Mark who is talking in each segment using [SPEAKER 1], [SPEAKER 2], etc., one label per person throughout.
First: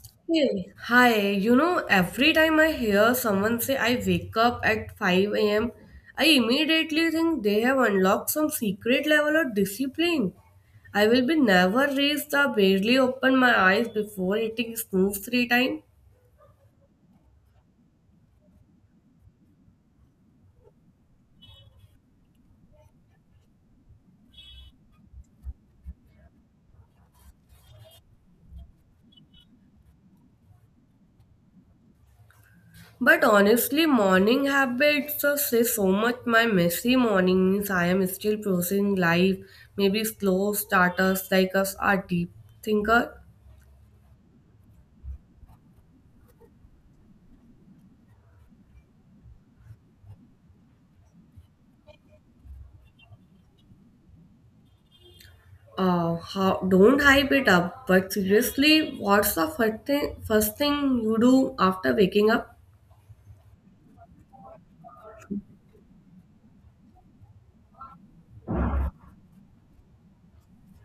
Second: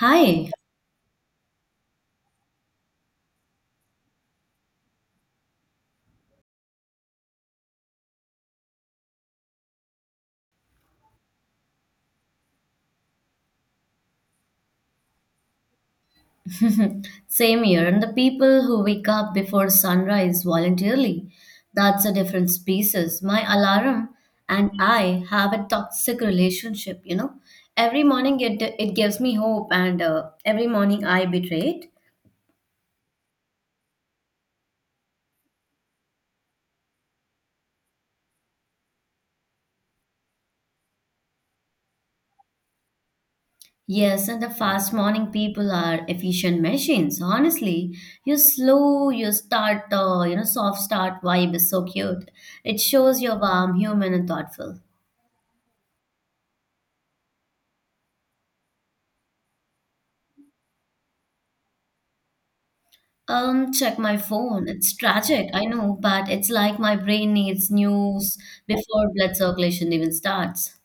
[SPEAKER 1] Hi,
[SPEAKER 2] Hey, hi. You know, every time I hear someone say I wake up at 5 a.m., I immediately think they have unlocked some secret level of discipline. I will be never raised the barely open my eyes before hitting snooze three times.
[SPEAKER 1] same here. And the people who wake up before sunrise voluntarily, that's a different species. My alarm and I have a toxic relationship, you know. Every morning it gives me hope, and every morning I betray it.
[SPEAKER 2] But honestly, morning habits just say so much. My messy morning means I am still processing life. Maybe slow starters like us are deep thinker.
[SPEAKER 1] Yes, and the fast morning people are efficient machines. Honestly, you slow, you start, soft start vibe is so cute. It shows you're warm, human, and thoughtful.
[SPEAKER 2] Don't hype it up, but seriously, what's the first thing you do after waking up?
[SPEAKER 1] Check my phone. It's tragic, I know, but it's like my brain needs news before blood circulation even starts.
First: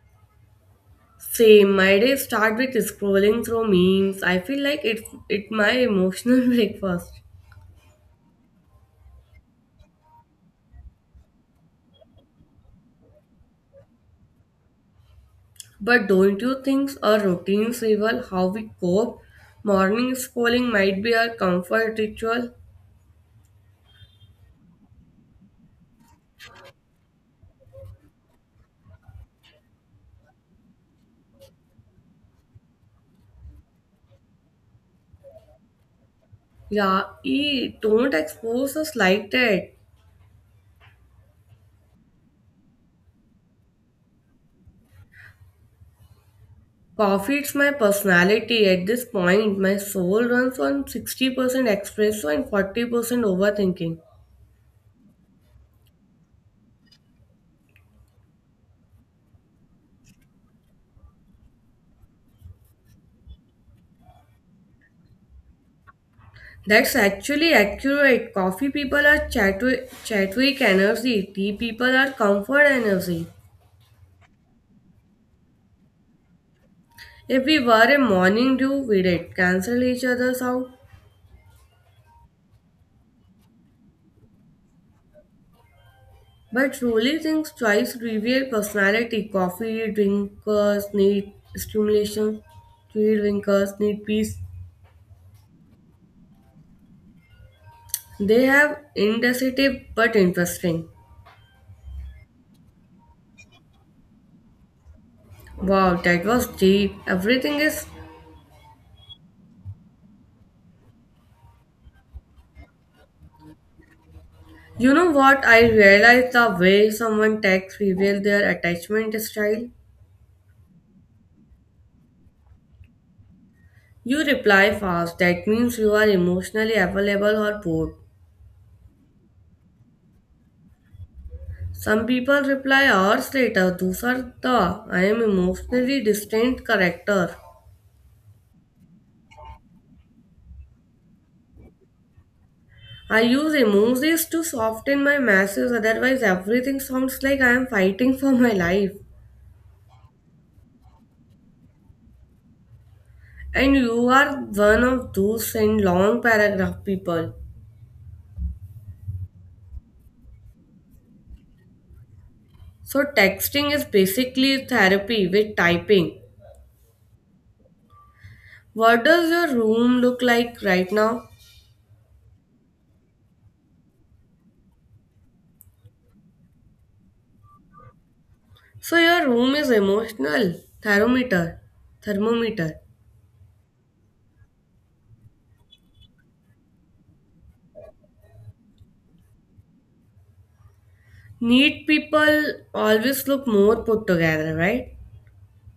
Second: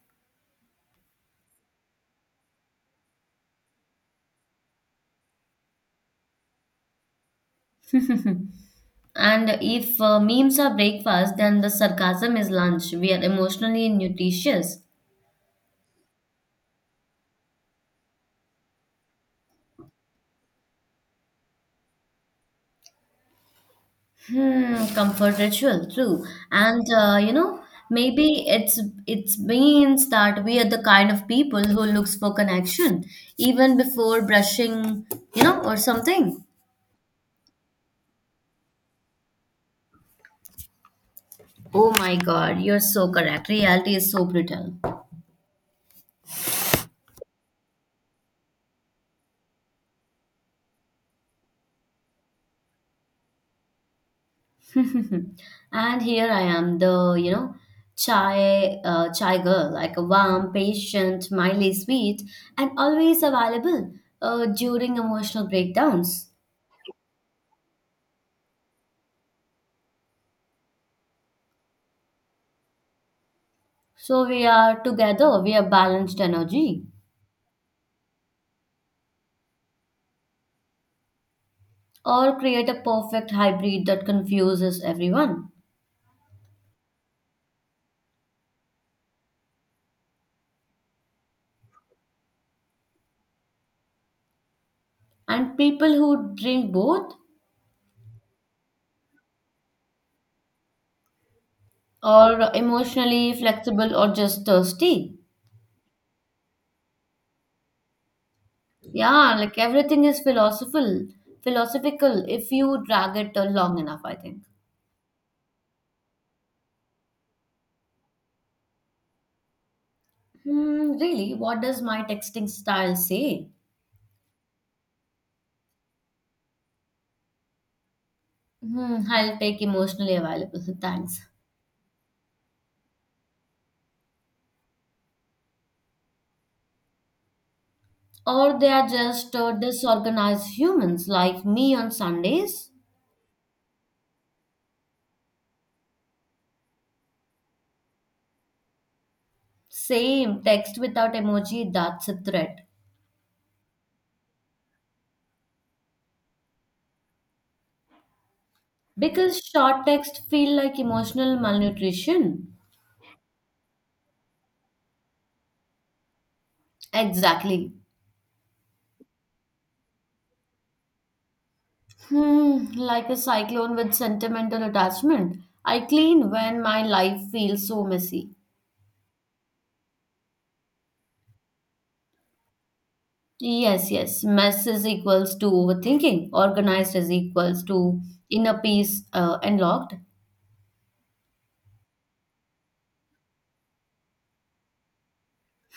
[SPEAKER 2] Same, my day start with scrolling through memes. I feel like it's it my emotional breakfast.
[SPEAKER 1] And if memes are breakfast, then the sarcasm is lunch. We are emotionally nutritious.
[SPEAKER 2] But don't you think our routines reveal how we cope? Morning scrolling might be our comfort ritual.
[SPEAKER 1] Hmm, comfort ritual, true. And maybe it's means that we are the kind of people who looks for connection even before brushing, you know, or something.
[SPEAKER 2] Yeah, e don't expose us like that.
[SPEAKER 1] Oh my God, you're so correct. Reality is so brutal.
[SPEAKER 2] Coffee, it's my personality. At this point, my soul runs on 60% espresso and 40% overthinking.
[SPEAKER 1] And here I am, the chai chai girl, like a warm, patient, mildly sweet, and always available during emotional breakdowns.
[SPEAKER 2] That's actually accurate. Coffee people are Chatwick energy, tea people are comfort energy.
[SPEAKER 1] So we are together. We are balanced energy,
[SPEAKER 2] If we were a morning dew, we'd it cancel each other's out.
[SPEAKER 1] or create a perfect hybrid that confuses everyone.
[SPEAKER 2] But truly, things twice reveal personality. Coffee drinkers need stimulation, tea drinkers need peace.
[SPEAKER 1] And people who drink both
[SPEAKER 2] They have indecisive but interesting.
[SPEAKER 1] are emotionally flexible, or just thirsty.
[SPEAKER 2] Wow, that was deep. Everything is.
[SPEAKER 1] Yeah, like everything is philosophical if you drag it long enough, I think.
[SPEAKER 2] You know what? I realized the way someone texts reveals their attachment style.
[SPEAKER 1] Hmm, really? What does my texting style say?
[SPEAKER 2] You reply fast. That means you are emotionally available or bored.
[SPEAKER 1] Hmm, I'll take emotionally available, thanks.
[SPEAKER 2] Some people reply hours later. Those are the I am emotionally distant character.
[SPEAKER 1] Or they are just disorganized humans like me on Sundays?
[SPEAKER 2] I use emojis to soften my message. Otherwise, everything sounds like I am fighting for my life.
[SPEAKER 1] Same, text without emoji, that's a threat.
[SPEAKER 2] And you are one of those send long paragraph people.
[SPEAKER 1] Because short text feel like emotional malnutrition.
[SPEAKER 2] So texting is basically therapy with typing.
[SPEAKER 1] Exactly.
[SPEAKER 2] What does your room look like right now?
[SPEAKER 1] Hmm, like a cyclone with sentimental attachment. I clean when my life feels so messy.
[SPEAKER 2] So your room is emotional thermometer, thermometer.
[SPEAKER 1] Yes, yes. Mess is equals to overthinking. Organized is equals to inner peace and locked.
[SPEAKER 2] Neat people always look more put together, right?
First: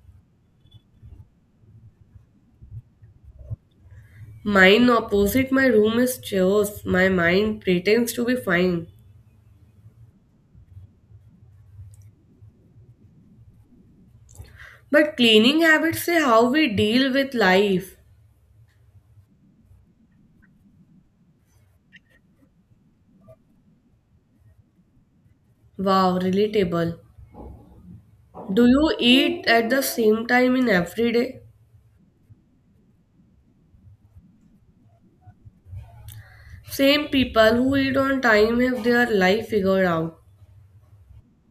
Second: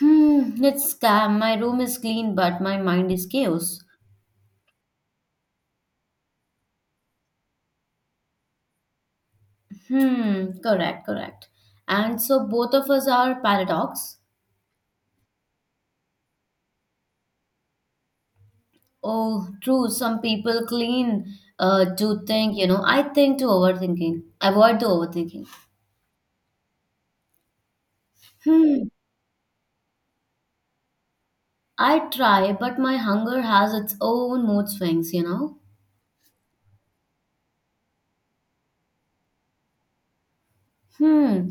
[SPEAKER 1] Hmm, let's calm. My room is clean, but my mind is chaos.
[SPEAKER 2] Mine opposite my room is chaos. My mind pretends to be fine.
[SPEAKER 1] Hmm, correct, correct. And so both of us are paradox.
[SPEAKER 2] But cleaning habits say how we deal with life.
[SPEAKER 1] Oh, true. Some people clean to think, you know, I think to overthinking, avoid the overthinking.
[SPEAKER 2] Wow, relatable. Do
[SPEAKER 1] Hmm.
[SPEAKER 2] you eat at the same time in every day?
[SPEAKER 1] I try, but my hunger has its own mood swings, you know.
[SPEAKER 2] Same people who eat on time have their life figured out.
[SPEAKER 1] Hmm.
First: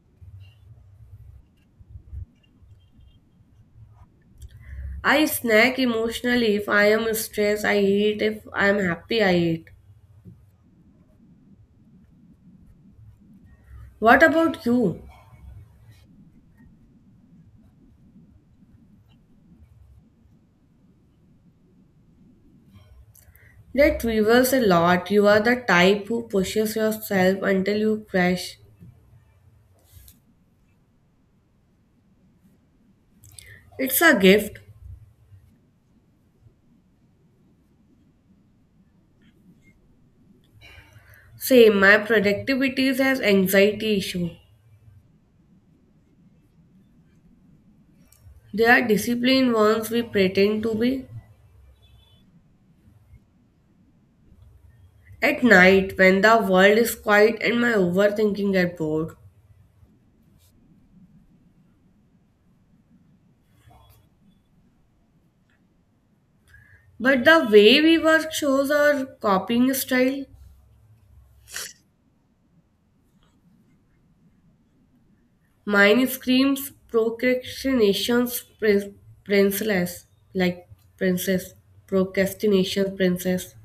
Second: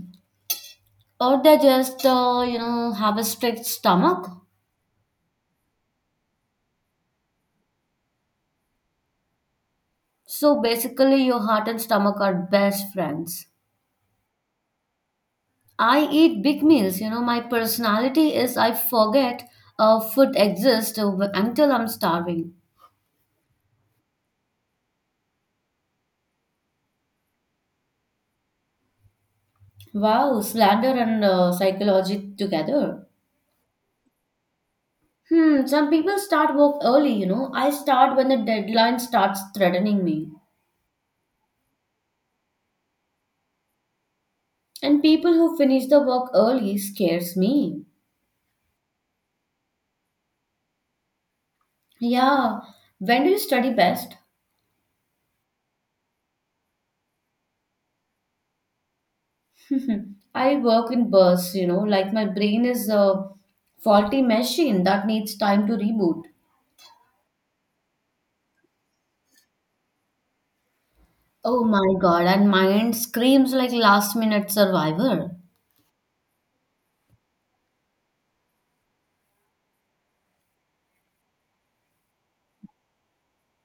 [SPEAKER 1] Or they just, have a strict stomach.
[SPEAKER 2] I snack emotionally if I am stressed, I eat. If I am happy, I eat.
[SPEAKER 1] So basically, your heart and stomach are best friends.
[SPEAKER 2] What about you?
[SPEAKER 1] I eat big meals, you know. My personality is I forget food exists until I'm starving.
[SPEAKER 2] That reveals a lot. You are the type who pushes yourself until you crash.
[SPEAKER 1] Wow, slander and psychology together.
[SPEAKER 2] It's a gift.
[SPEAKER 1] Hmm, some people start work early, you know. I start when the deadline starts threatening me.
[SPEAKER 2] Same, my productivity has anxiety issue.
[SPEAKER 1] And people who finish the work early scares me.
[SPEAKER 2] They are disciplined ones we pretend to be.
[SPEAKER 1] Yeah, when do you study best?
[SPEAKER 2] At night, when the world is quiet and my overthinking get bored.
[SPEAKER 1] I work in bursts, you know, like my brain is a faulty machine that needs time to reboot.
[SPEAKER 2] But the way we work shows our copying style.
[SPEAKER 1] Oh my God, and mine screams like last minute survivor.
[SPEAKER 2] Mine screams princess, like princess, procrastination princess.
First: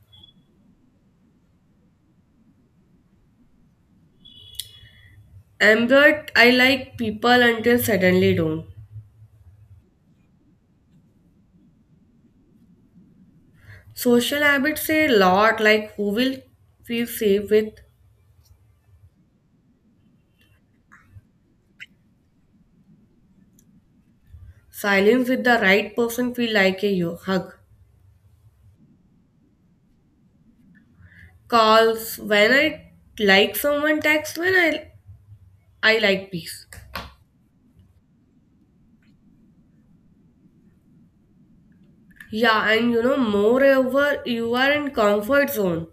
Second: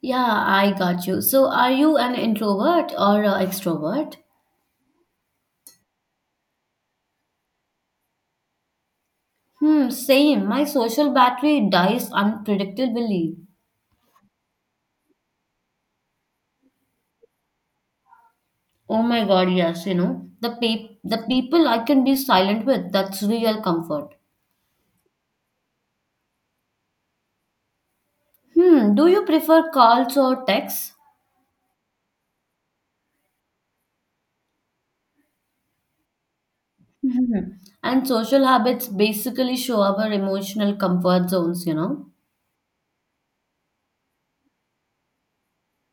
[SPEAKER 1] Yeah, I got you. So, are you an introvert or a extrovert?
[SPEAKER 2] Ambert, I like people until suddenly don't.
[SPEAKER 1] Hmm, same. My social battery dies unpredictably.
[SPEAKER 2] Social habits say a lot, like who will feel safe with.
[SPEAKER 1] Oh my God, yes, you know, the people I can be silent with, that's real comfort.
[SPEAKER 2] Silence with the right person feel like a hug.
[SPEAKER 1] Hmm, do you prefer calls or texts?
[SPEAKER 2] Calls when I like someone, text when I like peace.
[SPEAKER 1] Hmm. And social habits basically show our emotional comfort zones, you know.
[SPEAKER 2] Yeah, and you know, moreover, you are in comfort zone.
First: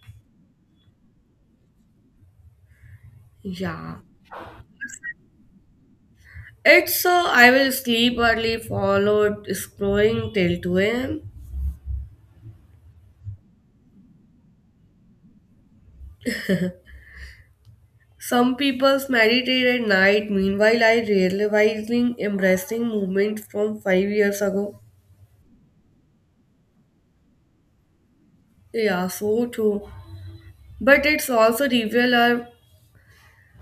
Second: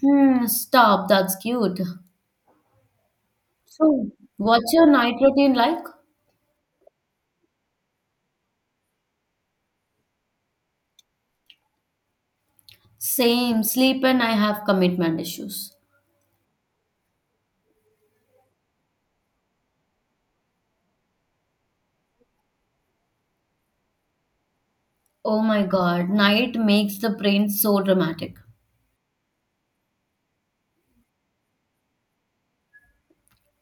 [SPEAKER 1] Hmm, stop, that's cute.
[SPEAKER 2] Yeah.
[SPEAKER 1] So, what's your night routine like?
[SPEAKER 2] It's I will sleep early, followed scrolling till 2 a.m.
[SPEAKER 1] Same, sleep and I have commitment issues.
[SPEAKER 2] Some people meditate at night. Meanwhile, I realizing embracing movement from 5 years ago.
[SPEAKER 1] Oh my God, night makes the brain so dramatic.
[SPEAKER 2] Yeah, so true. But it's also reveal our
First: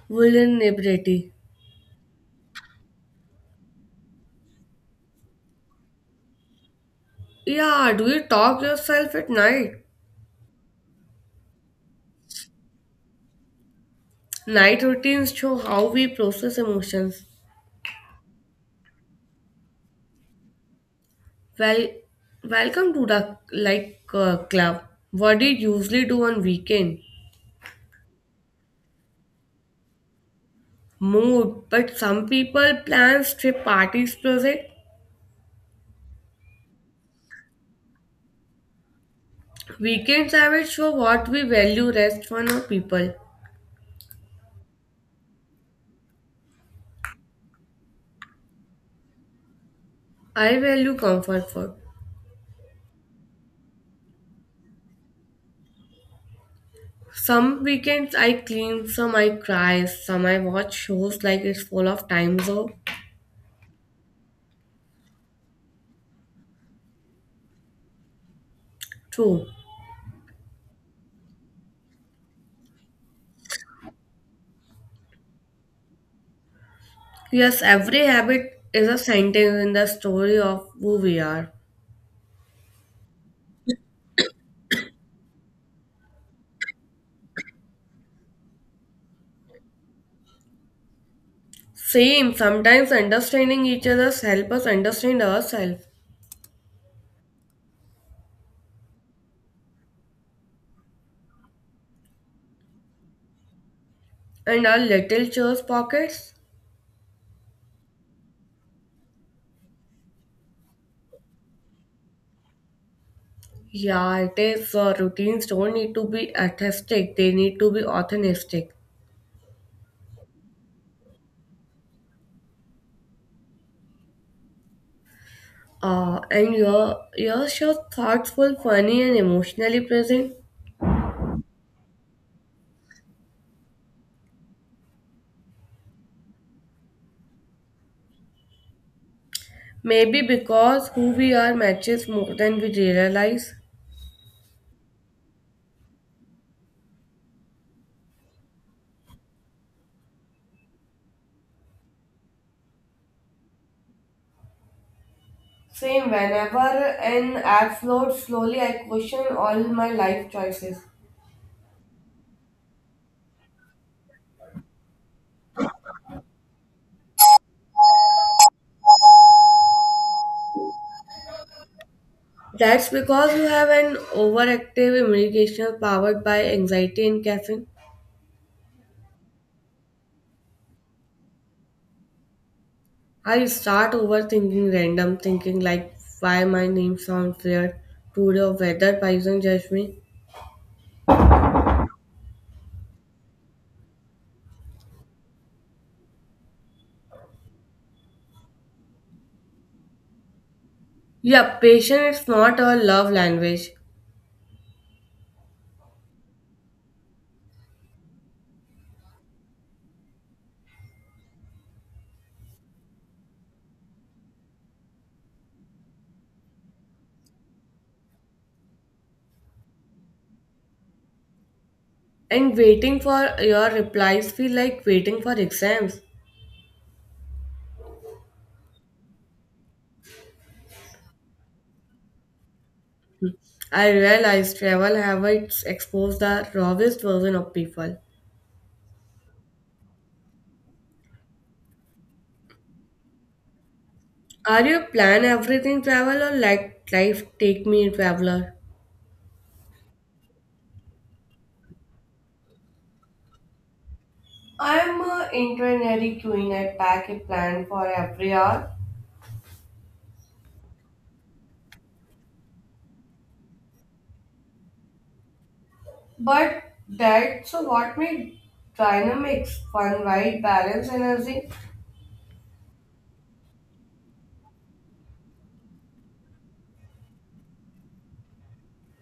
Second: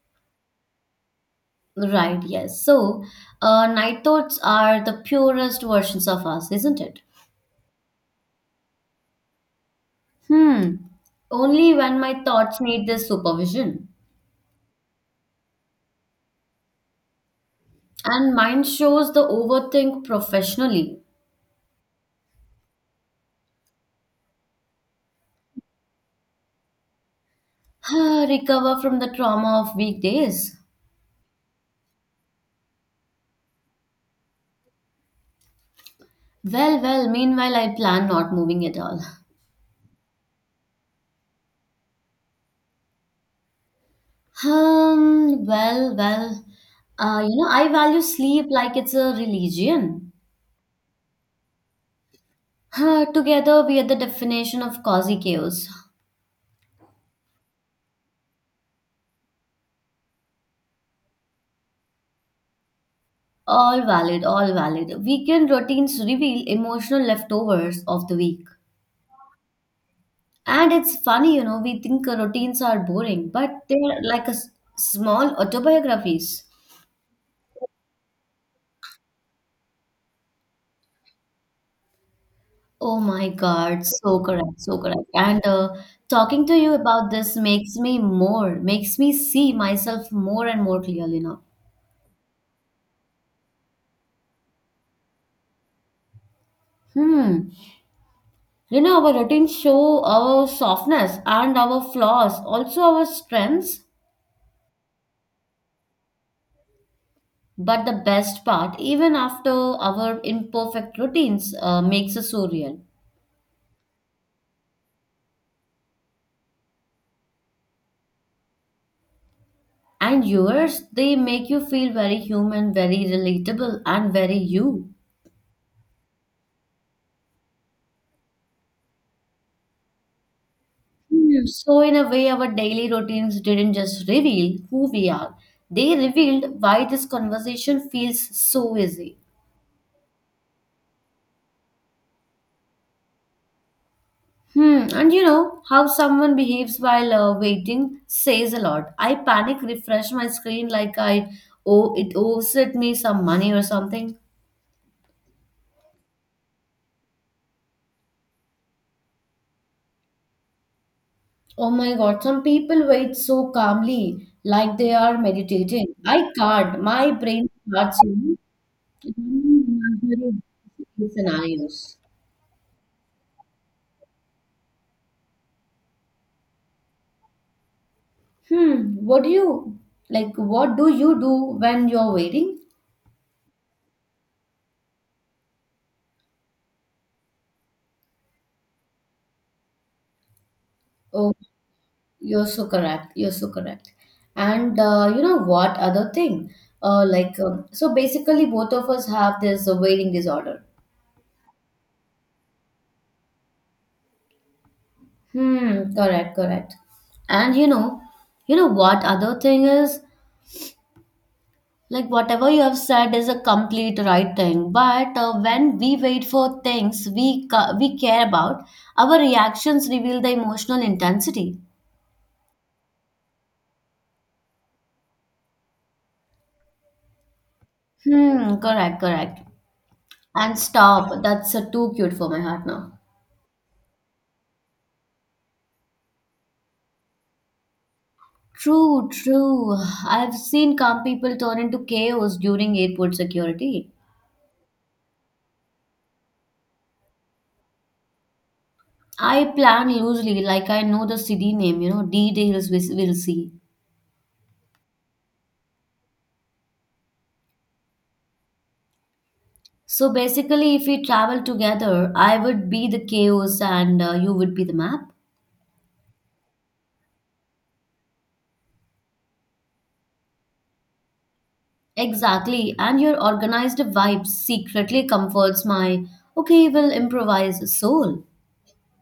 [SPEAKER 2] vulnerability.
[SPEAKER 1] Right, yes. So, night thoughts are the purest versions of us, isn't it?
[SPEAKER 2] Yeah, do you talk yourself at night?
[SPEAKER 1] Hmm. Only when my thoughts need this supervision.
[SPEAKER 2] Night routines show how we process emotions.
[SPEAKER 1] And mine shows the overthink professionally.
[SPEAKER 2] Well, welcome to the like club. What do you usually do on weekend?
[SPEAKER 1] Ah, recover from the trauma of weekdays.
[SPEAKER 2] Mood, but some people plan trip parties project.
[SPEAKER 1] Well, well, meanwhile, I plan not moving at all.
[SPEAKER 2] Weekends I will show what we value rest for our people.
[SPEAKER 1] Well, well, you know, I value sleep like it's a religion.
[SPEAKER 2] I value comfort food.
[SPEAKER 1] Huh, together, we are the definition of cozy chaos.
[SPEAKER 2] Some weekends I clean, some I cry, some I watch shows like it's full of time zone.
[SPEAKER 1] All valid, all valid. Weekend routines reveal emotional leftovers of the week.
[SPEAKER 2] True.
[SPEAKER 1] And it's funny, you know, we think routines are boring, but they're like small autobiographies.
[SPEAKER 2] Yes, every habit is a sentence in the story of who we are.
[SPEAKER 1] Oh my God, so correct, so correct. And talking to you about this makes me more, makes me see myself more and more clearly now.
[SPEAKER 2] Same, sometimes understanding each other's help us understand ourselves
[SPEAKER 1] Hmm. You know, our routines show our softness and our flaws, also our strengths.
[SPEAKER 2] and our little chores pockets.
[SPEAKER 1] But the best part, even after our imperfect routines, makes us so real.
[SPEAKER 2] Yeah, it is. Routines don't need to be artistic; they need to be authentic.
[SPEAKER 1] And yours, they make you feel very human, very relatable, and very you.
[SPEAKER 2] And you're sure thoughtful, funny, and emotionally present.
[SPEAKER 1] Hmm, so, in a way, our daily routines didn't just reveal who we are, they revealed why this conversation feels so easy.
[SPEAKER 2] Maybe because who we are matches more than we realize.
[SPEAKER 1] Hmm, and you know how someone behaves while waiting says a lot. I panic, refresh my screen like I owes it me some money or something.
[SPEAKER 2] Same. Whenever an app flowed slowly, I question all my life choices.
[SPEAKER 1] Oh my God, some people wait so calmly, like they are meditating. I can't. My brain starts, you know, imagining scenarios.
[SPEAKER 2] That's because you have an overactive imagination powered by anxiety and caffeine.
[SPEAKER 1] Hmm. What do you like? What do you do when you're waiting?
[SPEAKER 2] I start overthinking random thinking like why my name sounds weird today or whether person judge me.
[SPEAKER 1] Oh, you're so correct. You're so correct. And you know what? Other thing, so basically, both of us have this waiting disorder.
[SPEAKER 2] Yeah, patience is not a love language.
[SPEAKER 1] Hmm. Correct. Correct. And you know what other thing is? Like whatever you have said is a complete right thing, but when we wait for things we care about, our reactions reveal the emotional intensity.
[SPEAKER 2] And waiting for your replies feel like waiting for exams.
[SPEAKER 1] Hmm, correct, correct. And stop. That's too cute for my heart now.
[SPEAKER 2] I realize travel habits expose the rawest version of people.
[SPEAKER 1] True, true. I've seen calm people turn into chaos during airport security.
[SPEAKER 2] Are you plan everything travel or let life take me traveler?
[SPEAKER 1] I plan loosely, like I know the city name, you know, details we will see.
[SPEAKER 2] I'm a internary queen. I pack a plan for every hour.
[SPEAKER 1] So basically, if we travel together, I would be the chaos and you would be the map.
[SPEAKER 2] But that's what made dynamics fun, right? Balance energy.
[SPEAKER 1] Exactly. And your organized vibe secretly comforts my, okay, we'll improvise soul.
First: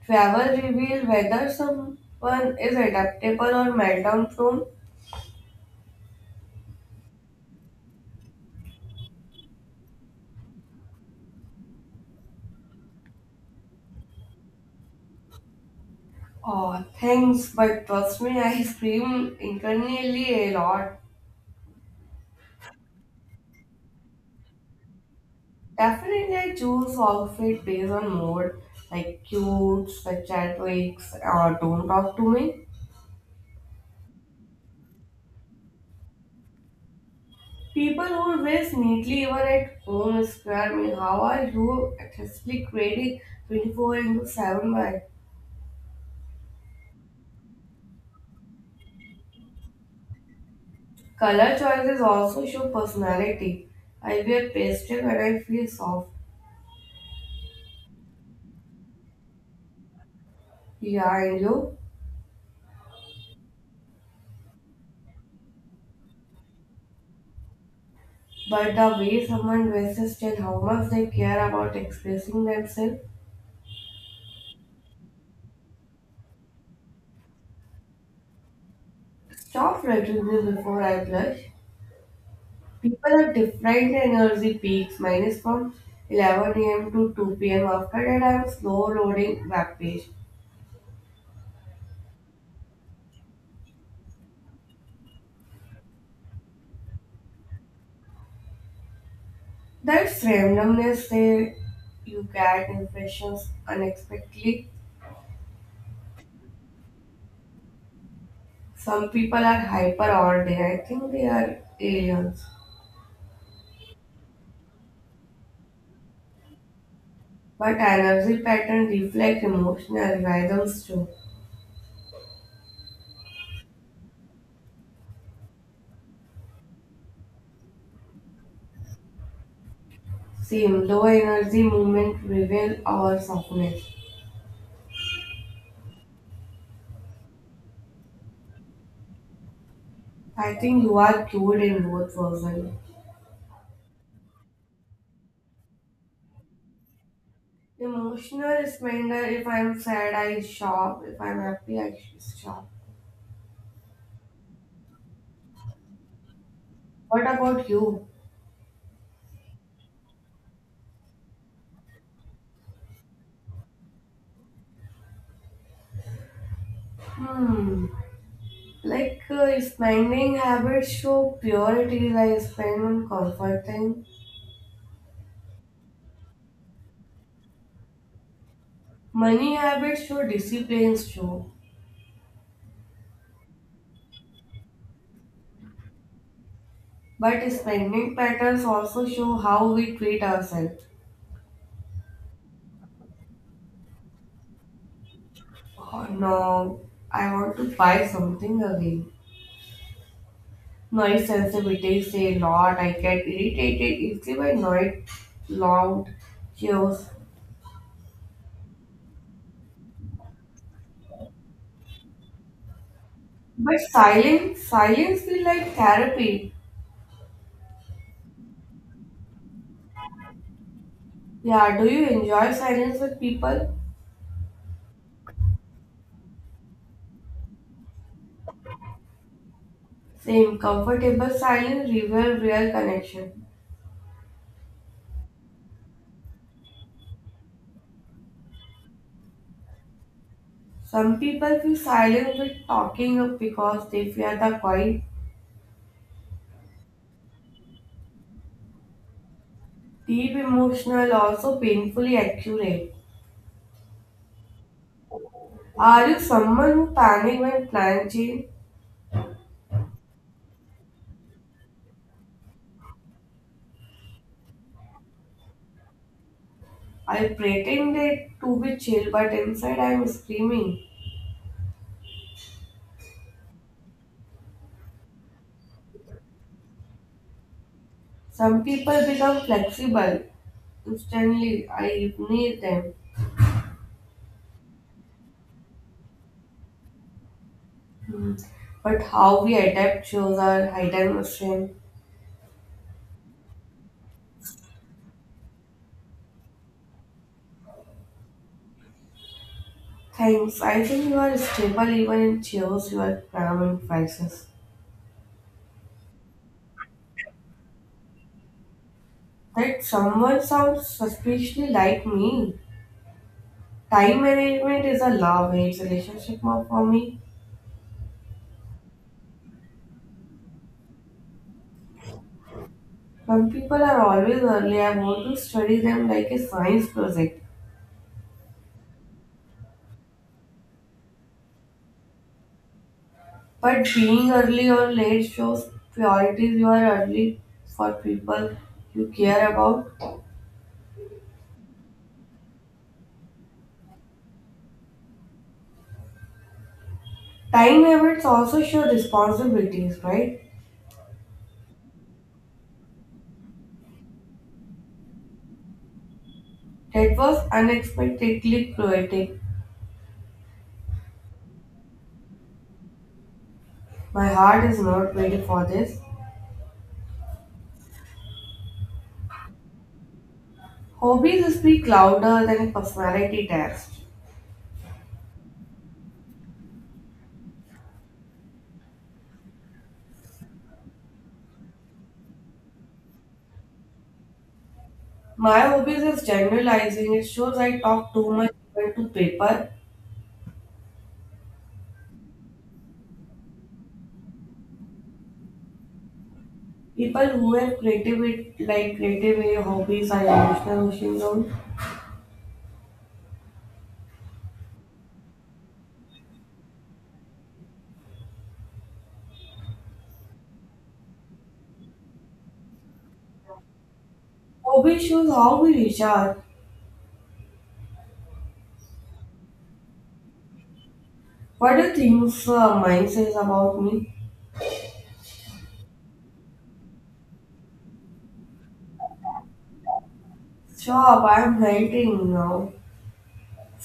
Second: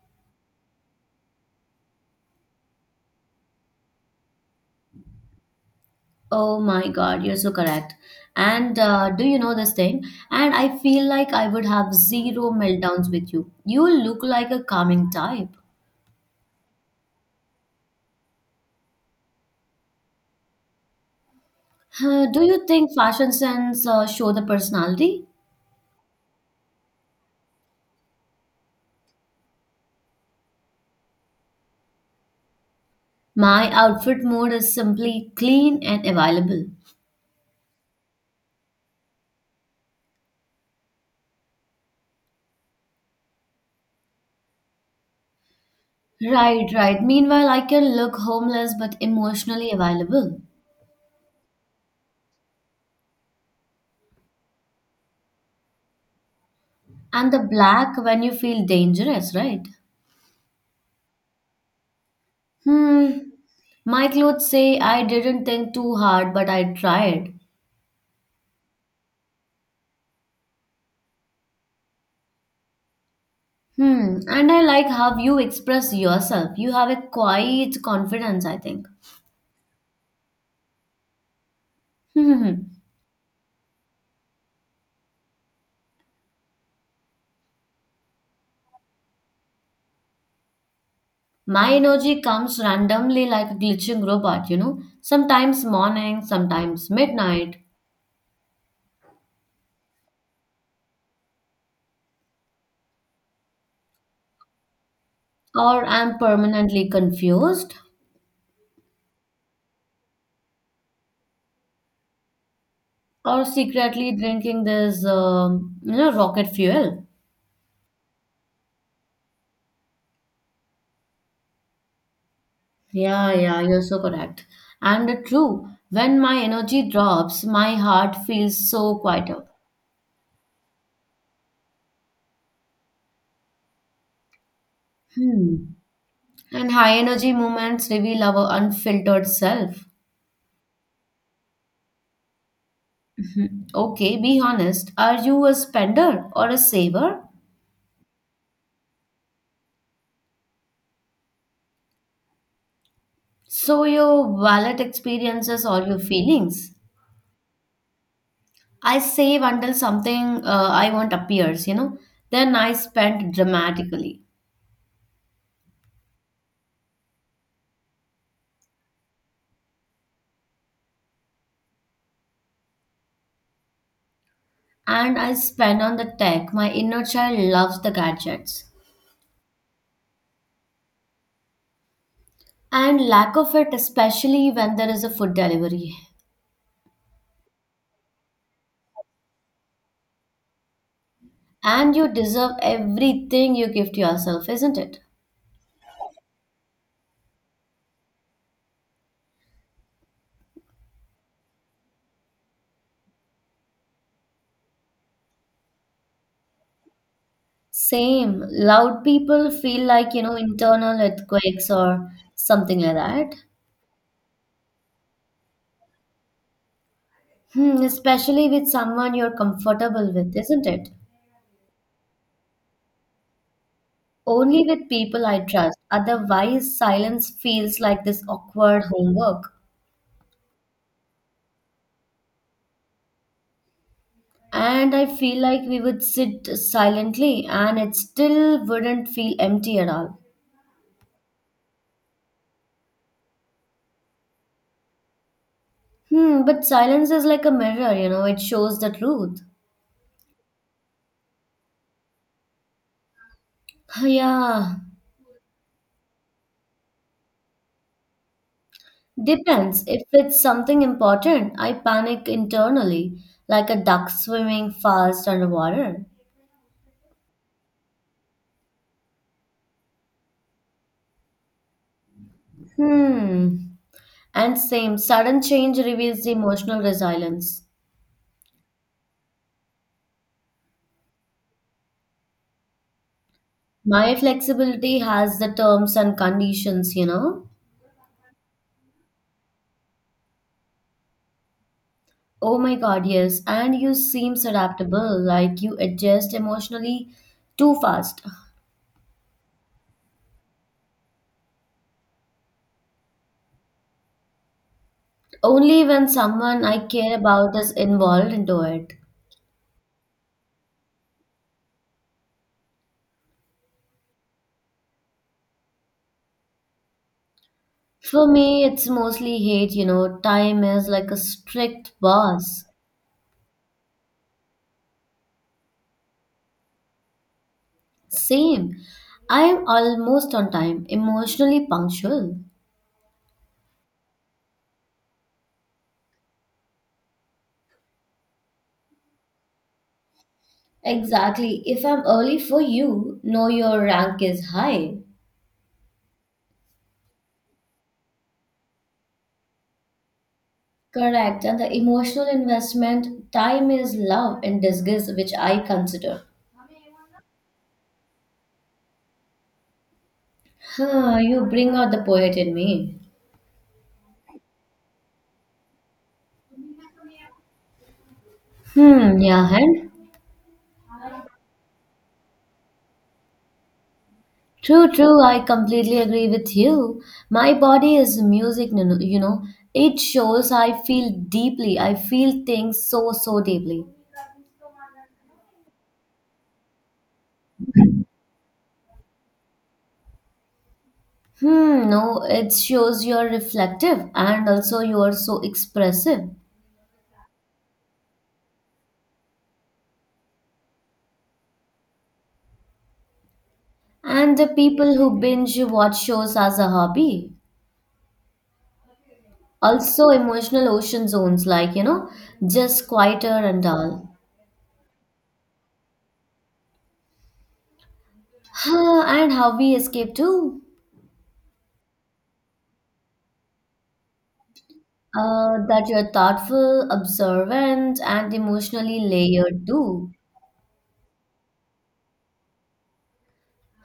[SPEAKER 2] Travel reveal whether someone is adaptable or meltdown prone.
[SPEAKER 1] Oh my God, you're so correct. And do you know this thing? And I feel like I would have zero meltdowns with you. You look like a calming type.
[SPEAKER 2] Oh, thanks, but trust me, I scream internally a lot.
[SPEAKER 1] Huh, do you think fashion sense show the personality?
[SPEAKER 2] Definitely, I choose outfit based on mood, like cute, such at wigs, or don't talk to me.
[SPEAKER 1] My outfit mode is simply clean and available.
[SPEAKER 2] People who dress neatly even at home square me. How are you artistically creating 24 into 7 by?
[SPEAKER 1] Right, right. Meanwhile, I can look homeless but emotionally available.
[SPEAKER 2] Color choices also show personality. I wear pastel when I feel soft.
[SPEAKER 1] And the black when you feel dangerous, right?
[SPEAKER 2] Yeah, I know.
[SPEAKER 1] Hmm. My clothes say I didn't think too hard, but I tried.
[SPEAKER 2] But the way someone dresses tell how much they care about expressing themselves.
[SPEAKER 1] Hmm. And I like how you express yourself. You have a quiet confidence, I think.
[SPEAKER 2] Stop writing me before I blush.
[SPEAKER 1] Hmm.
[SPEAKER 2] People have different energy peaks. Mine is from 11 a.m. to 2 p.m. After that, I'm slow loading web page.
[SPEAKER 1] My energy comes randomly like a glitching robot, you know? Sometimes morning, sometimes midnight.
[SPEAKER 2] That's randomness there. You get impressions unexpectedly.
[SPEAKER 1] Or I'm permanently confused.
[SPEAKER 2] Some people are hyper all day. I think they are aliens.
[SPEAKER 1] Or secretly drinking this rocket fuel.
[SPEAKER 2] But energy patterns reflect emotional rhythms too.
[SPEAKER 1] Yeah, yeah, you're so correct. And true, when my energy drops my heart feels so quieter.
[SPEAKER 2] Same low energy movement reveal our softness.
[SPEAKER 1] Hmm. And high energy moments reveal our unfiltered self.
[SPEAKER 2] I think you are cured in both versions.
[SPEAKER 1] Mhm. Okay, be honest, are you a spender or a saver?
[SPEAKER 2] Emotional spender, if I'm sad, I shop. If I'm happy, I shop.
[SPEAKER 1] So your wallet experiences all your feelings.
[SPEAKER 2] What about you?
[SPEAKER 1] I save until something I want appears, you know, then I spend dramatically.
[SPEAKER 2] Hmm. Like spending habits show purity, like spend on comfort thing.
[SPEAKER 1] And I spend on the tech. My inner child loves the gadgets.
[SPEAKER 2] Money habits show disciplines show.
[SPEAKER 1] And lack of it, especially when there is a food delivery.
[SPEAKER 2] But spending patterns also show how we treat ourselves.
[SPEAKER 1] And you deserve everything you give to yourself, isn't it?
[SPEAKER 2] Oh no, I want to buy something again. Noise sensitivity say a lot. I get irritated easily by noise, loud cheers.
[SPEAKER 1] Same. Loud people feel like, you know, internal earthquakes or something like that.
[SPEAKER 2] But silence, silence feel like therapy.
[SPEAKER 1] Hmm, especially with someone you're comfortable with, isn't it?
[SPEAKER 2] Yeah, do you enjoy silence with people?
[SPEAKER 1] Only with people I trust. Otherwise, silence feels like this awkward homework.
[SPEAKER 2] Same, comfortable silence reveal real connection.
[SPEAKER 1] And I feel like we would sit silently and it still wouldn't feel empty at all.
[SPEAKER 2] Some people feel silent with talking because they fear the quiet,
[SPEAKER 1] Hmm, but silence is like a mirror, you know, it shows the truth.
[SPEAKER 2] deep emotional, also painfully accurate.
[SPEAKER 1] Yeah,
[SPEAKER 2] Are you someone who panic when plans change?
[SPEAKER 1] depends. If it's something important, I panic internally, like a duck swimming fast underwater.
[SPEAKER 2] I pretend it to be chill, but inside I am screaming.
[SPEAKER 1] Hmm. And same, sudden change reveals the emotional resilience.
[SPEAKER 2] Some people become flexible instantly. I need them,
[SPEAKER 1] My flexibility has the terms and conditions, you know?
[SPEAKER 2] but how we adapt shows our hidden strength.
[SPEAKER 1] Oh my God, yes. And you seems adaptable, like you adjust emotionally too fast.
[SPEAKER 2] Thanks. I think you are stable even in chaos, you are calm in crisis.
[SPEAKER 1] Only when someone I care about is involved into it.
[SPEAKER 2] That someone sounds suspiciously like me. Time management is a love hate relationship for me.
[SPEAKER 1] For me, it's mostly hate, you know. Time is like a strict boss.
[SPEAKER 2] Some people are always early. I want to study them like a science project.
[SPEAKER 1] Same. I am almost on time, emotionally punctual.
[SPEAKER 2] But being early or late shows priorities you are early for people you care about.
[SPEAKER 1] Exactly. If I'm early for you, know your rank is high.
[SPEAKER 2] Time habits also show responsibilities, right?
[SPEAKER 1] Correct. And the emotional investment, time is love in disguise, which I consider.
[SPEAKER 2] That was unexpectedly poetic.
[SPEAKER 1] Huh, you bring out the poet in me.
[SPEAKER 2] My heart is not ready for this.
[SPEAKER 1] Hmm, yeah, and
[SPEAKER 2] Hobbies speak louder than personality test.
[SPEAKER 1] true, true, I completely agree with you. My body is music, you know. It shows I feel deeply. I feel things so, so deeply.
[SPEAKER 2] My hobbies is generalizing. It shows I talk too much even to paper.
[SPEAKER 1] Hmm, no, it shows you're reflective and also you are so expressive.
[SPEAKER 2] People who have creative hobbies are emotional machines on.
[SPEAKER 1] And the people who binge watch shows as a hobby. Also, emotional ocean zones, like, you know, just quieter and dull.
[SPEAKER 2] Hobby shows how we recharge.
[SPEAKER 1] Huh, and how we escape too.
[SPEAKER 2] What do you think mine says about me?
[SPEAKER 1] That you're thoughtful, observant, and emotionally layered too.
[SPEAKER 2] Shop, I'm writing now.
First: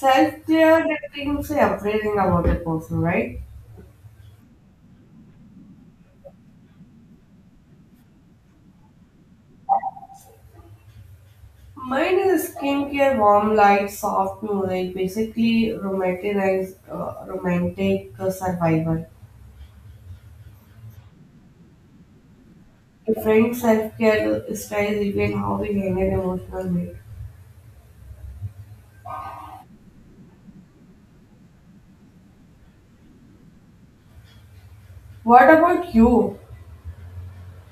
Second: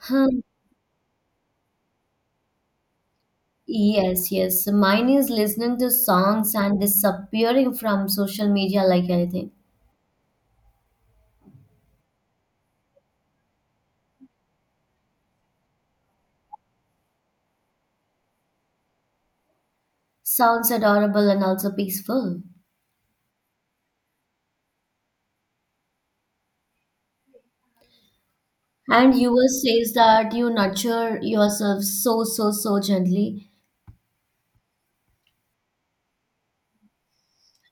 [SPEAKER 1] Hmm.
[SPEAKER 2] that things say everything about a person, right?
[SPEAKER 1] Yes, yes. Mine is listening to songs and disappearing from social media like anything.
[SPEAKER 2] Mine is skincare, warm light, soft music, basically romantic survival.
[SPEAKER 1] Sounds adorable and also peaceful.
[SPEAKER 2] Different self-care styles, even how we handle emotional weight.
[SPEAKER 1] And yours says that you nurture yourself so, so, so gently.
[SPEAKER 2] What about you?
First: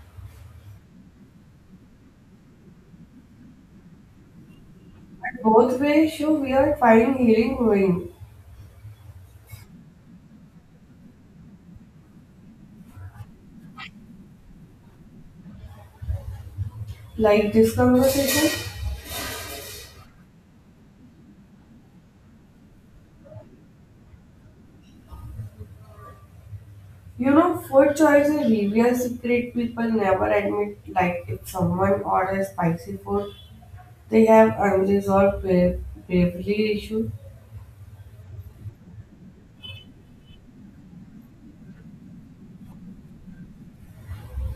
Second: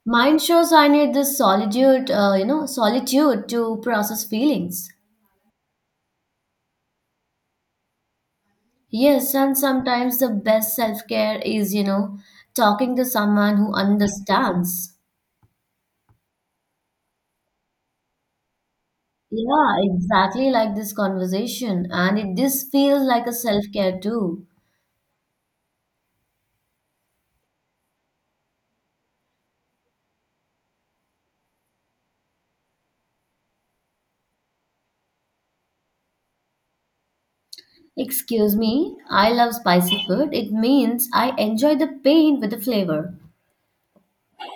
[SPEAKER 1] Mine shows I need this solitude, solitude to process feelings.
[SPEAKER 2] Both ways, you we are finding healing going.
[SPEAKER 1] Yes, and sometimes the best self care is, you know, talking to someone who understands.
[SPEAKER 2] Like this conversation,
[SPEAKER 1] Yeah, exactly like this conversation. And it this feels like a self care too.
[SPEAKER 2] you know, food choice is reveal secret. People never admit. Like if someone orders spicy food, they have unresolved bravery issue.
[SPEAKER 1] Excuse me, I love spicy food. It means I enjoy the pain with the flavor.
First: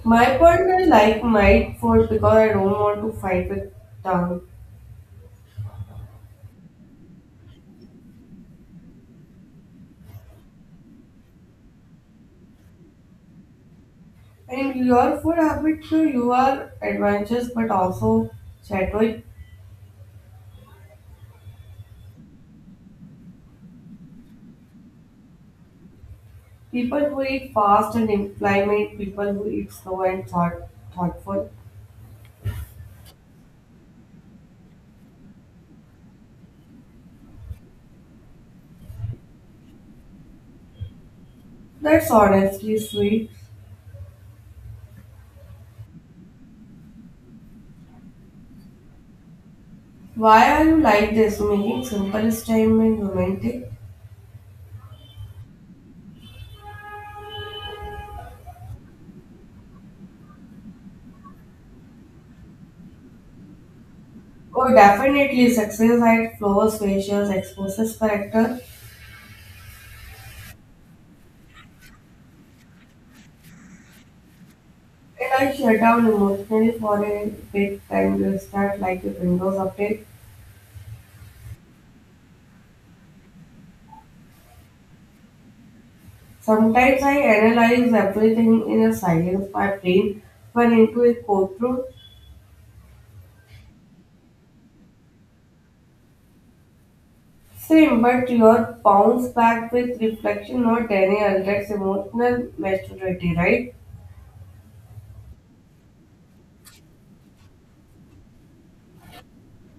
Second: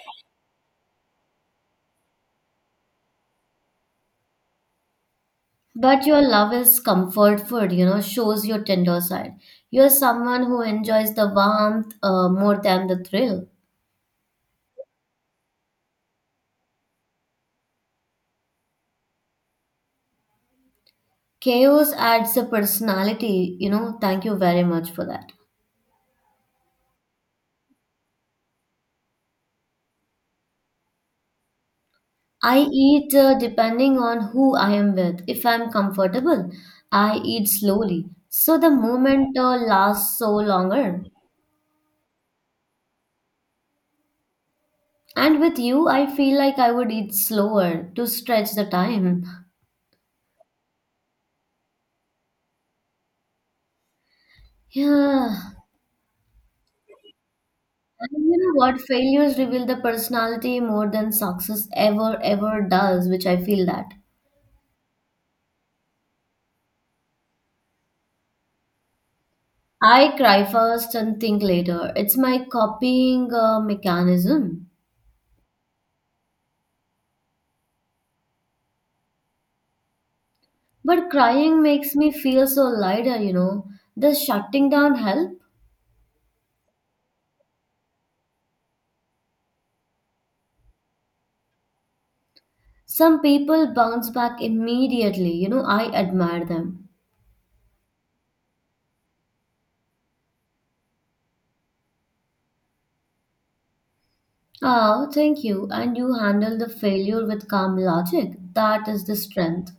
[SPEAKER 2] My partner like my food because I don't want to fight with tongue.
[SPEAKER 1] But your love is comfort food, you know, shows your tender side. You're someone who enjoys the warmth more than the thrill.
[SPEAKER 2] And your food habit too, you are adventurous but also chaotic.
[SPEAKER 1] Chaos adds a personality, you know. Thank you very much for that.
[SPEAKER 2] People who eat fast and implement people who eat slow and thoughtful.
[SPEAKER 1] I eat depending on who I am with. If I'm comfortable, I eat slowly. So the moment lasts so longer.
[SPEAKER 2] That's honestly sweet.
[SPEAKER 1] And with you, I feel like I would eat slower to stretch the time.
[SPEAKER 2] Why are you like this? Making simple is time and romantic.
[SPEAKER 1] Yeah. And you know what? Failures reveal the personality more than success ever does, which I feel that.
[SPEAKER 2] Oh, definitely success at flows, facials, exposes character.
[SPEAKER 1] I cry first and think later. It's my copying mechanism.
[SPEAKER 2] And I shut down emotionally for a big time. You start like a Windows update.
[SPEAKER 1] But crying makes me feel so lighter, you know. Does shutting down help?
[SPEAKER 2] Sometimes I analyze everything in a silence. My brain went into a courtroom.
[SPEAKER 1] Some people bounce back immediately, you know. I admire them.
[SPEAKER 2] Same, but your bounce back with reflection, not denial. That's emotional maturity, right?
[SPEAKER 1] Oh, thank you. And you handle the failure with calm logic. That is the strength.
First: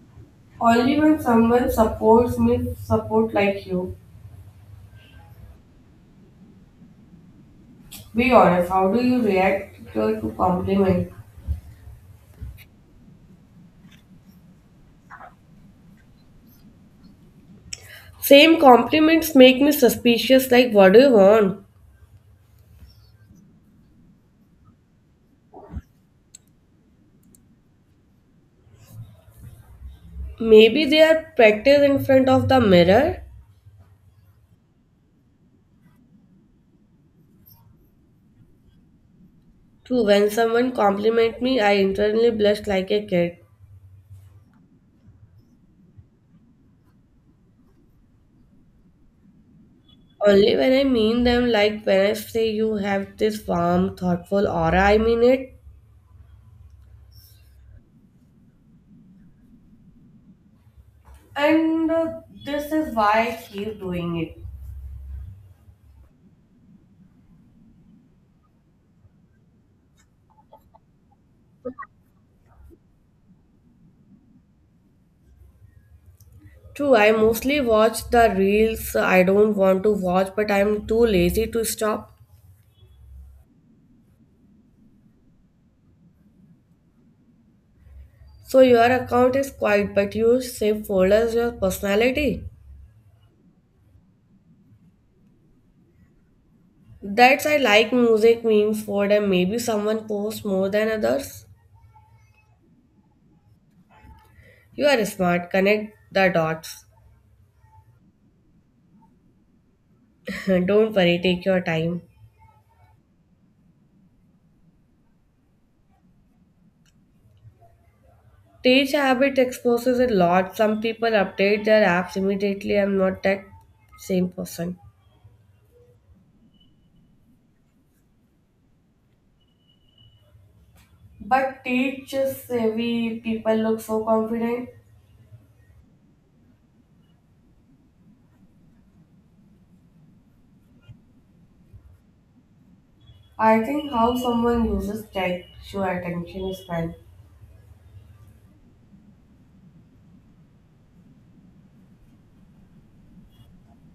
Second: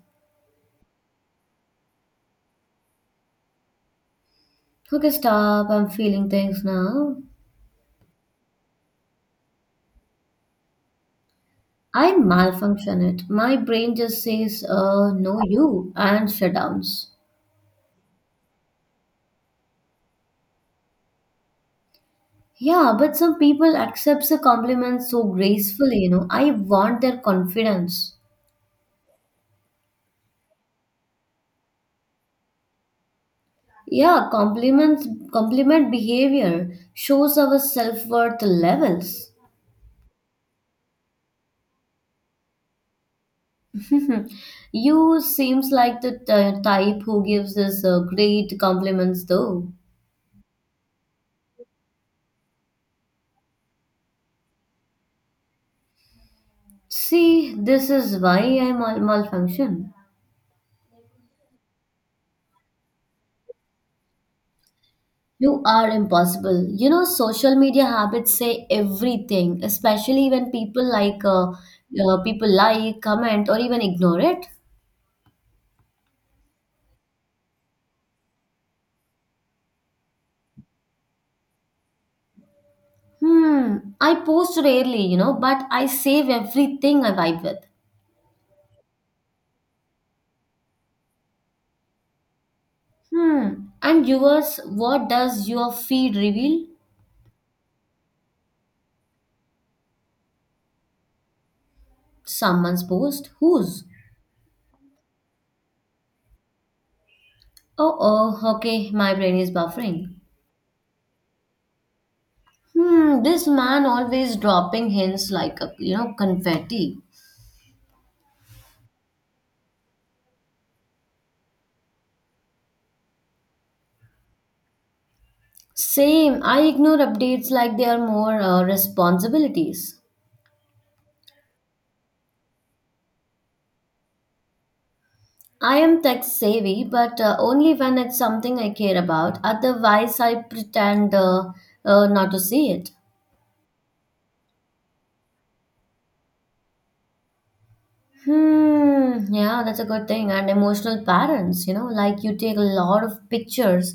[SPEAKER 2] Only when someone supports me, support like you.
[SPEAKER 1] Okay, stop. I'm feeling things now.
[SPEAKER 2] Be honest. How do you react to compliment?
[SPEAKER 1] I malfunction it. My brain just says, no, you, and shutdowns.
[SPEAKER 2] Same compliments make me suspicious like what do you want?
[SPEAKER 1] Yeah, but some people accept the compliments so gracefully, you know. I want their confidence.
[SPEAKER 2] Maybe they are practiced in front of the mirror.
[SPEAKER 1] Yeah, compliment behavior shows our self-worth levels.
[SPEAKER 2] True, when someone compliment me, I internally blush like a kid.
[SPEAKER 1] You seems like the type who gives us great compliments though.
[SPEAKER 2] Only when I mean them, like when I say you have this warm, thoughtful aura, I mean it.
[SPEAKER 1] See, this is why I malfunction.
[SPEAKER 2] And this is why I keep doing it.
[SPEAKER 1] You are impossible. You know, social media habits say everything, especially when people like, comment, or even ignore it.
[SPEAKER 2] True, I mostly watch the reels I don't want to watch, but I'm too lazy to stop.
[SPEAKER 1] Hmm, I post rarely, you know, but I save everything I vibe with.
[SPEAKER 2] So your account is quiet, but you save folders your personality.
[SPEAKER 1] Hmm. And yours, what does your feed reveal?
[SPEAKER 2] That's I like music memes folder. And maybe someone posts more than others.
[SPEAKER 1] Someone's post? Whose?
[SPEAKER 2] You are smart. Connect the dots.
[SPEAKER 1] Oh, oh, okay, my brain is buffering.
[SPEAKER 2] Don't worry. Take your time.
[SPEAKER 1] Hmm, this man always dropping hints like, you know, confetti.
[SPEAKER 2] Page habit exposes a lot. Some people update their apps immediately. I'm not that same person.
[SPEAKER 1] Same, I ignore updates like they are more responsibilities.
[SPEAKER 2] But teach savvy people look so confident.
[SPEAKER 1] I am tech savvy, but only when it's something I care about. Otherwise, I pretend not to see it.
[SPEAKER 2] I think how someone uses tech your attention span. Fine.
[SPEAKER 1] Hmm, yeah, that's a good thing. And emotional parents, you know, like you take a lot of pictures,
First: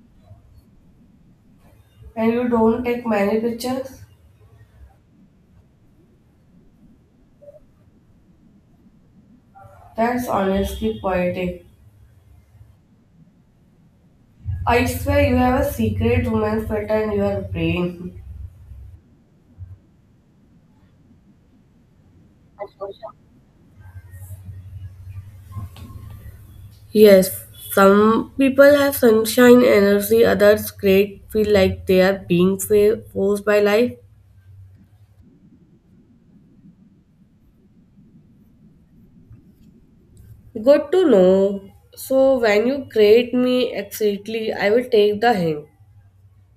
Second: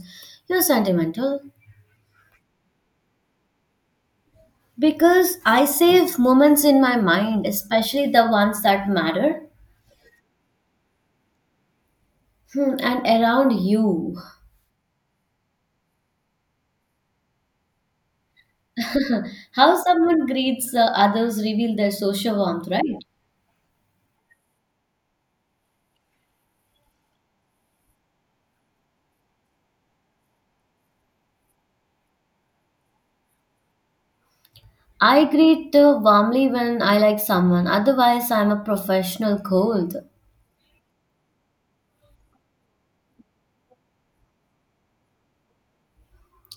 [SPEAKER 1] you're sentimental.
[SPEAKER 2] And you don't take many pictures?
[SPEAKER 1] Because I save moments in my mind, especially the ones that matter.
[SPEAKER 2] That's honestly poetic.
[SPEAKER 1] Hmm, and around you.
[SPEAKER 2] I swear you have a secret woman filter in your brain.
[SPEAKER 1] How someone greets others reveal their social warmth, right?
[SPEAKER 2] Yes, some people have sunshine energy, others great feel like they are being forced by life.
[SPEAKER 1] I greet warmly when I like someone. Otherwise, I'm a professional cold.
[SPEAKER 2] Good to know. So when you create me exactly, I will take the hint.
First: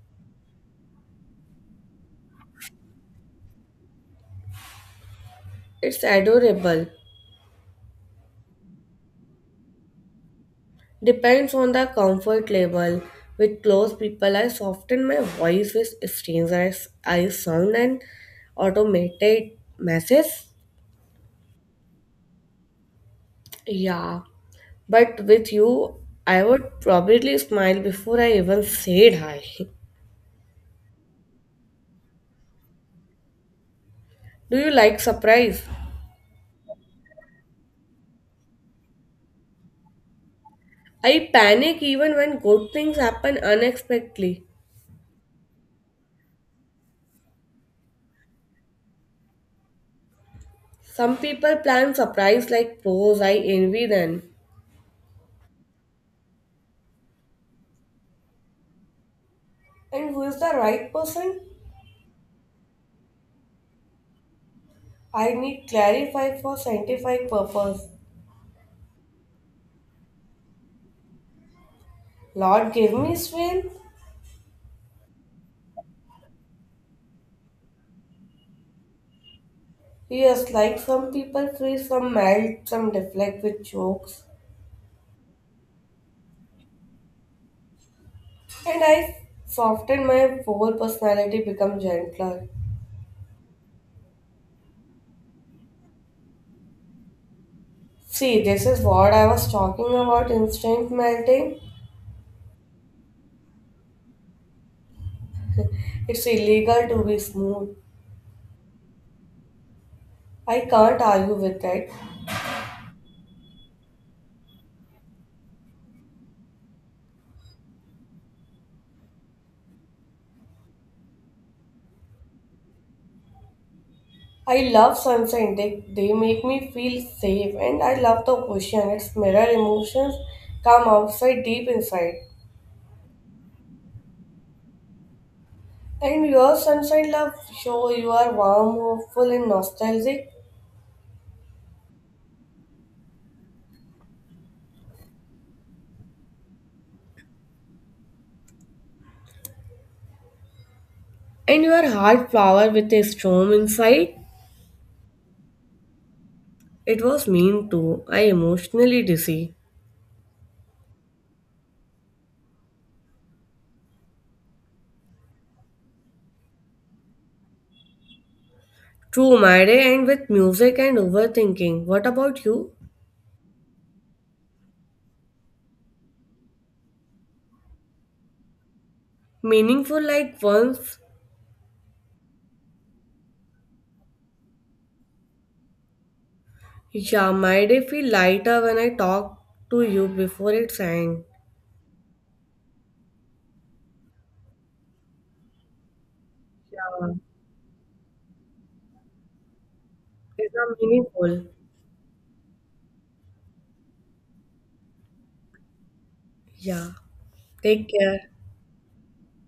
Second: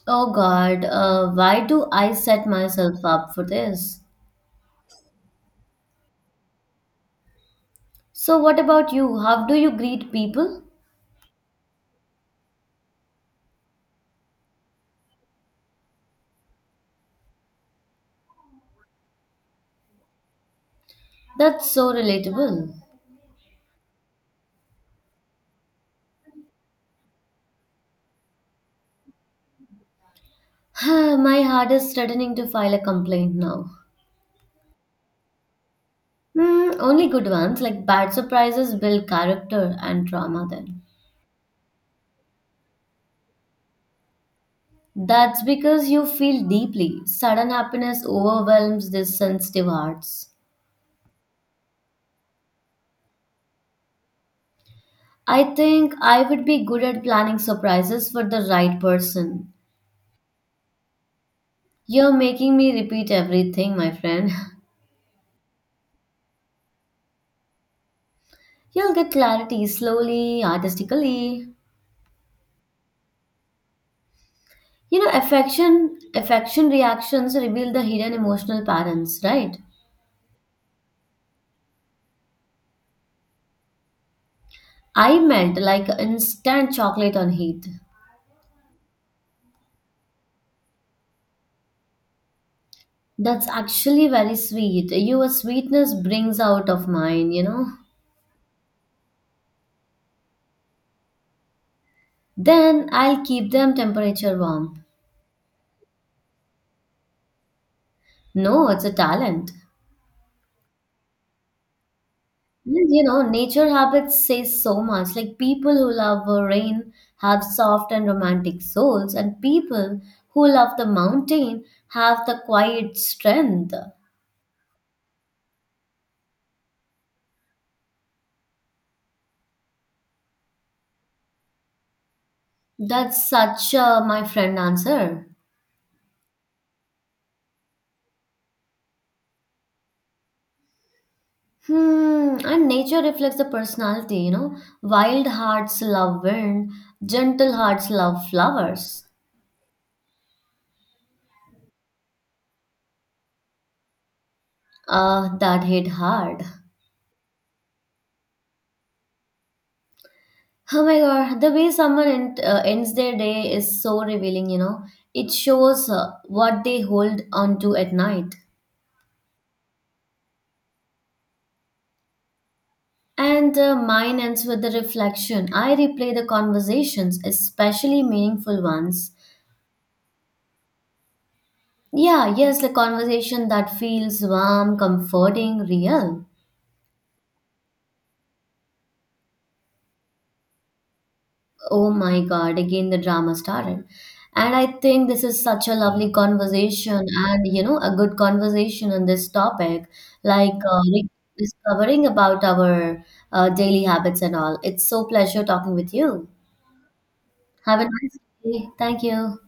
[SPEAKER 1] Oh God, why do I set myself up for this?
[SPEAKER 2] It's adorable.
[SPEAKER 1] So, what about you? How do you greet people?
[SPEAKER 2] Depends on the comfort level. With close people, I soften my voice. With strangers, I sound an automated message.
[SPEAKER 1] That's so relatable.
[SPEAKER 2] Yeah, but with you, I would probably smile before I even said hi.
[SPEAKER 1] My heart is threatening to file a complaint now.
[SPEAKER 2] Do you like surprise?
[SPEAKER 1] Hmm, only good ones, like bad surprises, build character and trauma then.
[SPEAKER 2] I panic even when good things happen unexpectedly.
[SPEAKER 1] That's because you feel deeply. Sudden happiness overwhelms these sensitive hearts.
[SPEAKER 2] Some people plan surprise like pros, I envy them.
[SPEAKER 1] I think I would be good at planning surprises for the right person.
[SPEAKER 2] And who is the right person?
[SPEAKER 1] You're making me repeat everything, my friend.
[SPEAKER 2] I need clarify for scientific purpose.
[SPEAKER 1] You'll get clarity slowly, artistically.
[SPEAKER 2] Lord give me strength.
[SPEAKER 1] You know, affection reactions reveal the hidden emotional patterns, right?
[SPEAKER 2] Yes, like some people freeze, some melt, some deflect with jokes.
[SPEAKER 1] I meant like instant chocolate on heat.
[SPEAKER 2] And I soften my whole personality become gentler.
[SPEAKER 1] That's actually very sweet. Your sweetness brings out of mine, you know.
[SPEAKER 2] See, this is what I was talking about instant melting.
[SPEAKER 1] Then I'll keep them temperature warm.
[SPEAKER 2] It's illegal to be smooth.
[SPEAKER 1] No, it's a talent.
[SPEAKER 2] I can't argue with that.
[SPEAKER 1] And, you know, nature habits say so much. Like people who love rain have soft and romantic souls, and people who love the mountain have the quiet strength.
[SPEAKER 2] I love sunshine. They make me feel safe and I love the ocean. Its mirror emotions come outside deep inside.
[SPEAKER 1] That's such a my friend answer.
[SPEAKER 2] And your sunshine love show you are warm, hopeful and nostalgic.
[SPEAKER 1] Hmm, and nature reflects the personality, you know. Wild hearts love wind, gentle hearts love flowers.
[SPEAKER 2] And your heart flower with a storm inside.
[SPEAKER 1] Ah, that hit hard.
[SPEAKER 2] It was mean too. I emotionally dizzy.
[SPEAKER 1] Oh my god, the way someone ends their day is so revealing, you know. It shows what they hold onto at night.
[SPEAKER 2] True, my day end with music and overthinking. What about you?
[SPEAKER 1] And mine ends with the reflection. I replay the conversations, especially meaningful ones.
[SPEAKER 2] Meaningful like once?
[SPEAKER 1] Yeah, yes, a conversation that feels warm, comforting, real.
[SPEAKER 2] Yeah, my day feel lighter when I talk to you before it's end.
[SPEAKER 1] Oh my God, again the drama started. And I think this is such a lovely conversation
[SPEAKER 2] Yeah.
[SPEAKER 1] and, you know, a good conversation on this topic,
[SPEAKER 2] These
[SPEAKER 1] like
[SPEAKER 2] are meaningful.
[SPEAKER 1] discovering about our daily habits and all. It's so pleasure talking with you.
[SPEAKER 2] Yeah.
[SPEAKER 1] Have a
[SPEAKER 2] Take
[SPEAKER 1] nice
[SPEAKER 2] care.
[SPEAKER 1] day. Thank you.